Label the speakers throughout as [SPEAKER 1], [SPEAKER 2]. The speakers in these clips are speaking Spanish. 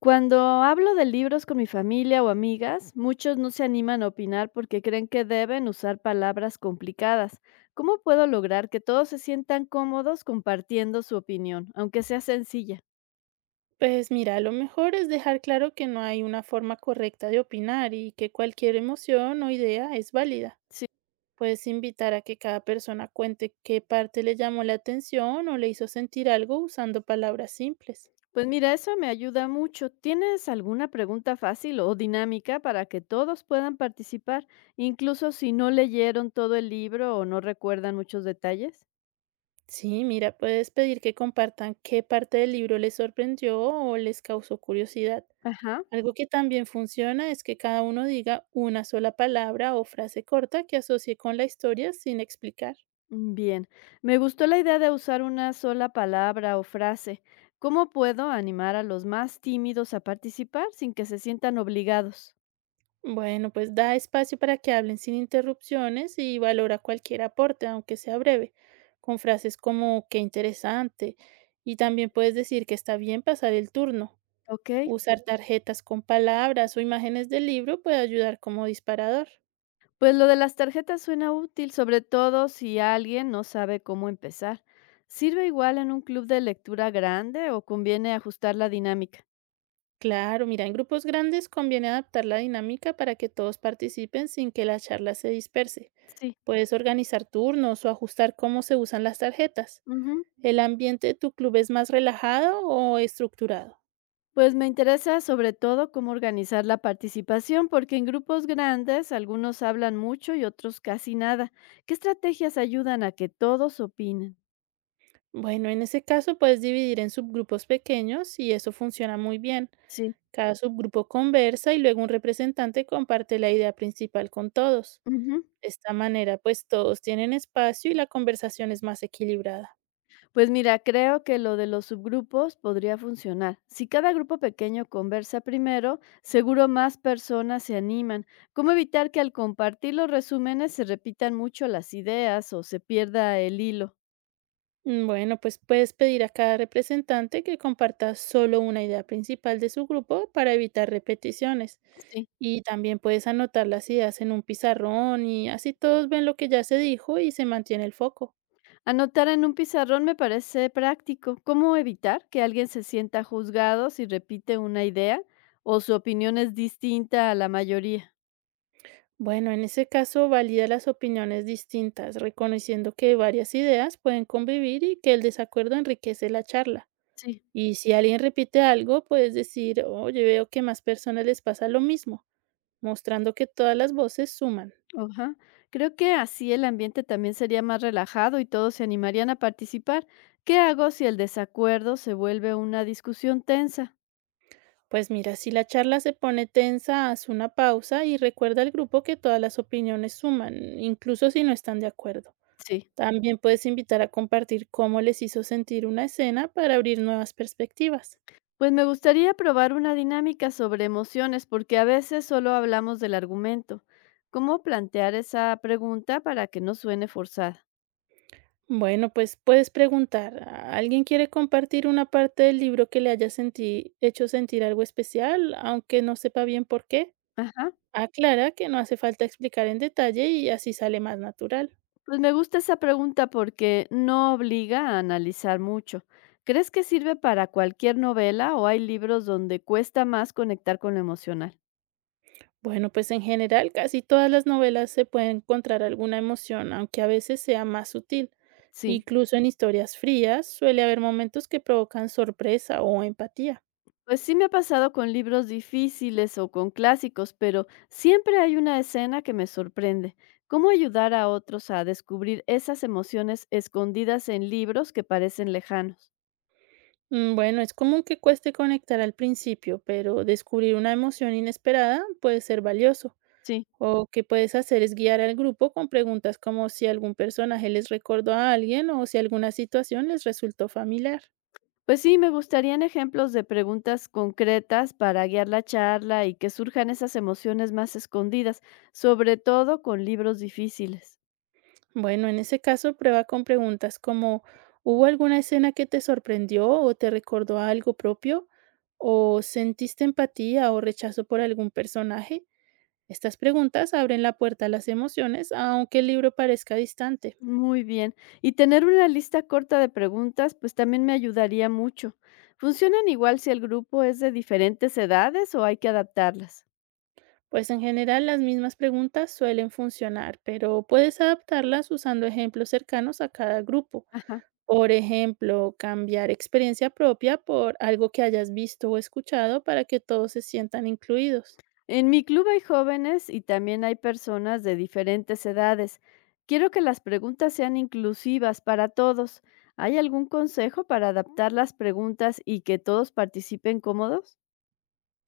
[SPEAKER 1] Cuando hablo de libros con mi familia o amigas, muchos no se animan a opinar porque creen que deben usar palabras complicadas. ¿Cómo puedo lograr que todos se sientan cómodos compartiendo su opinión, aunque sea sencilla?
[SPEAKER 2] Pues mira, lo mejor es dejar claro que no hay una forma correcta de opinar y que cualquier emoción o idea es válida.
[SPEAKER 1] Sí.
[SPEAKER 2] Puedes invitar a que cada persona cuente qué parte le llamó la atención o le hizo sentir algo usando palabras simples.
[SPEAKER 1] Pues mira, eso me ayuda mucho. ¿Tienes alguna pregunta fácil o dinámica para que todos puedan participar, incluso si no leyeron todo el libro o no recuerdan muchos detalles?
[SPEAKER 2] Sí, mira, puedes pedir que compartan qué parte del libro les sorprendió o les causó curiosidad.
[SPEAKER 1] Ajá.
[SPEAKER 2] Algo que también funciona es que cada uno diga una sola palabra o frase corta que asocie con la historia sin explicar.
[SPEAKER 1] Bien, me gustó la idea de usar una sola palabra o frase. ¿Cómo puedo animar a los más tímidos a participar sin que se sientan obligados?
[SPEAKER 2] Bueno, pues da espacio para que hablen sin interrupciones y valora cualquier aporte, aunque sea breve, con frases como qué interesante. Y también puedes decir que está bien pasar el turno.
[SPEAKER 1] Ok,
[SPEAKER 2] Usar tarjetas con palabras o imágenes del libro puede ayudar como disparador.
[SPEAKER 1] pues lo de las tarjetas suena útil, sobre todo si alguien no sabe cómo empezar. ¿Sirve igual en un club de lectura grande o conviene ajustar la dinámica?
[SPEAKER 2] Claro, mira, en grupos grandes conviene adaptar la dinámica para que todos participen sin que la charla se disperse.
[SPEAKER 1] Sí.
[SPEAKER 2] Puedes organizar turnos o ajustar cómo se usan las tarjetas.
[SPEAKER 1] Ujú.
[SPEAKER 2] ¿El ambiente de tu club es más relajado o estructurado?
[SPEAKER 1] Pues me interesa sobre todo cómo organizar la participación, porque en grupos grandes algunos hablan mucho y otros casi nada. ¿Qué estrategias ayudan a que todos opinen?
[SPEAKER 2] Bueno, en ese caso puedes dividir en subgrupos pequeños y eso funciona muy bien.
[SPEAKER 1] Sí.
[SPEAKER 2] Cada subgrupo conversa y luego un representante comparte la idea principal con todos.
[SPEAKER 1] Ujú.
[SPEAKER 2] De esta manera, pues todos tienen espacio y la conversación es más equilibrada.
[SPEAKER 1] Pues mira, creo que lo de los subgrupos podría funcionar. Si cada grupo pequeño conversa primero, seguro más personas se animan. ¿Cómo evitar que al compartir los resúmenes se repitan mucho las ideas o se pierda el hilo?
[SPEAKER 2] Bueno, pues puedes pedir a cada representante que comparta solo una idea principal de su grupo para evitar repeticiones.
[SPEAKER 1] Sí.
[SPEAKER 2] Y también puedes anotar las ideas en un pizarrón y así todos ven lo que ya se dijo y se mantiene el foco.
[SPEAKER 1] Anotar en un pizarrón me parece práctico. ¿Cómo evitar que alguien se sienta juzgado si repite una idea o su opinión es distinta a la mayoría?
[SPEAKER 2] Bueno, en ese caso valida las opiniones distintas, reconociendo que varias ideas pueden convivir y que el desacuerdo enriquece la charla.
[SPEAKER 1] Sí.
[SPEAKER 2] Y si alguien repite algo, puedes decir, oye, veo que más personas les pasa lo mismo, mostrando que todas las voces suman.
[SPEAKER 1] Ajá. Creo que así el ambiente también sería más relajado y todos se animarían a participar. ¿Qué hago si el desacuerdo se vuelve una discusión tensa?
[SPEAKER 2] Pues mira, si la charla se pone tensa, haz una pausa y recuerda al grupo que todas las opiniones suman, incluso si no están de acuerdo.
[SPEAKER 1] Sí.
[SPEAKER 2] También puedes invitar a compartir cómo les hizo sentir una escena para abrir nuevas perspectivas.
[SPEAKER 1] Pues me gustaría probar una dinámica sobre emociones porque a veces solo hablamos del argumento. ¿Cómo plantear esa pregunta para que no suene forzada?
[SPEAKER 2] Bueno, pues puedes preguntar, ¿alguien quiere compartir una parte del libro que le haya hecho sentir algo especial, aunque no sepa bien por qué?
[SPEAKER 1] Ajá.
[SPEAKER 2] Aclara que no hace falta explicar en detalle y así sale más natural.
[SPEAKER 1] Pues me gusta esa pregunta porque no obliga a analizar mucho. ¿Crees que sirve para cualquier novela o hay libros donde cuesta más conectar con lo emocional?
[SPEAKER 2] Bueno, pues en general casi todas las novelas se puede encontrar alguna emoción, aunque a veces sea más sutil.
[SPEAKER 1] Sí,
[SPEAKER 2] Incluso en historias frías suele haber momentos que provocan sorpresa o empatía.
[SPEAKER 1] pues sí me ha pasado con libros difíciles o con clásicos, pero siempre hay una escena que me sorprende. ¿Cómo ayudar a otros a descubrir esas emociones escondidas en libros que parecen lejanos?
[SPEAKER 2] Bueno, es común que cueste conectar al principio, pero descubrir una emoción inesperada puede ser valioso.
[SPEAKER 1] Sí.
[SPEAKER 2] O que puedes hacer es guiar al grupo con preguntas como si algún personaje les recordó a alguien o si alguna situación les resultó familiar.
[SPEAKER 1] Pues sí, me gustarían ejemplos de preguntas concretas para guiar la charla y que surjan esas emociones más escondidas, sobre todo con libros difíciles.
[SPEAKER 2] Bueno, en ese caso, prueba con preguntas como ¿hubo alguna escena que te sorprendió o te recordó a algo propio? ¿O sentiste empatía o rechazo por algún personaje? Estas preguntas abren la puerta a las emociones, aunque el libro parezca distante.
[SPEAKER 1] Muy bien. Y tener una lista corta de preguntas, pues también me ayudaría mucho. ¿Funcionan igual si el grupo es de diferentes edades o hay que adaptarlas?
[SPEAKER 2] Pues en general las mismas preguntas suelen funcionar, pero puedes adaptarlas usando ejemplos cercanos a cada grupo.
[SPEAKER 1] Ajá.
[SPEAKER 2] Por ejemplo, cambiar experiencia propia por algo que hayas visto o escuchado para que todos se sientan incluidos.
[SPEAKER 1] En mi club hay jóvenes y también hay personas de diferentes edades. Quiero que las preguntas sean inclusivas para todos. ¿Hay algún consejo para adaptar las preguntas y que todos participen cómodos?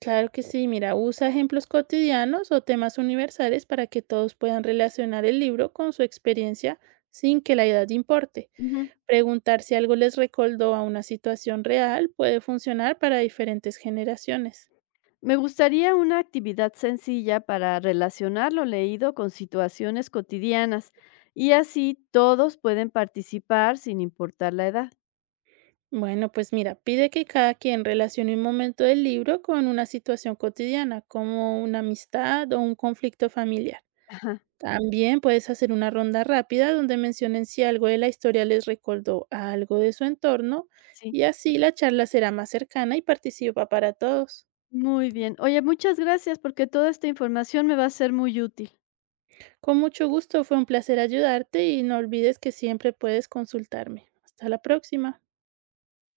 [SPEAKER 2] Claro que sí, mira, usa ejemplos cotidianos o temas universales para que todos puedan relacionar el libro con su experiencia sin que la edad importe.
[SPEAKER 1] Ujú.
[SPEAKER 2] Preguntar si algo les recordó a una situación real puede funcionar para diferentes generaciones.
[SPEAKER 1] Me gustaría una actividad sencilla para relacionar lo leído con situaciones cotidianas y así todos pueden participar sin importar la edad.
[SPEAKER 2] Bueno, pues mira, pide que cada quien relacione un momento del libro con una situación cotidiana, como una amistad o un conflicto familiar.
[SPEAKER 1] Ajá.
[SPEAKER 2] También puedes hacer una ronda rápida donde mencionen si algo de la historia les recordó a algo de su entorno
[SPEAKER 1] Sí,
[SPEAKER 2] y así la charla será más cercana y participa para todos.
[SPEAKER 1] muy bien. Oye, muchas gracias porque toda esta información me va a ser muy útil.
[SPEAKER 2] Con mucho gusto, fue un placer ayudarte y no olvides que siempre puedes consultarme. Hasta la próxima.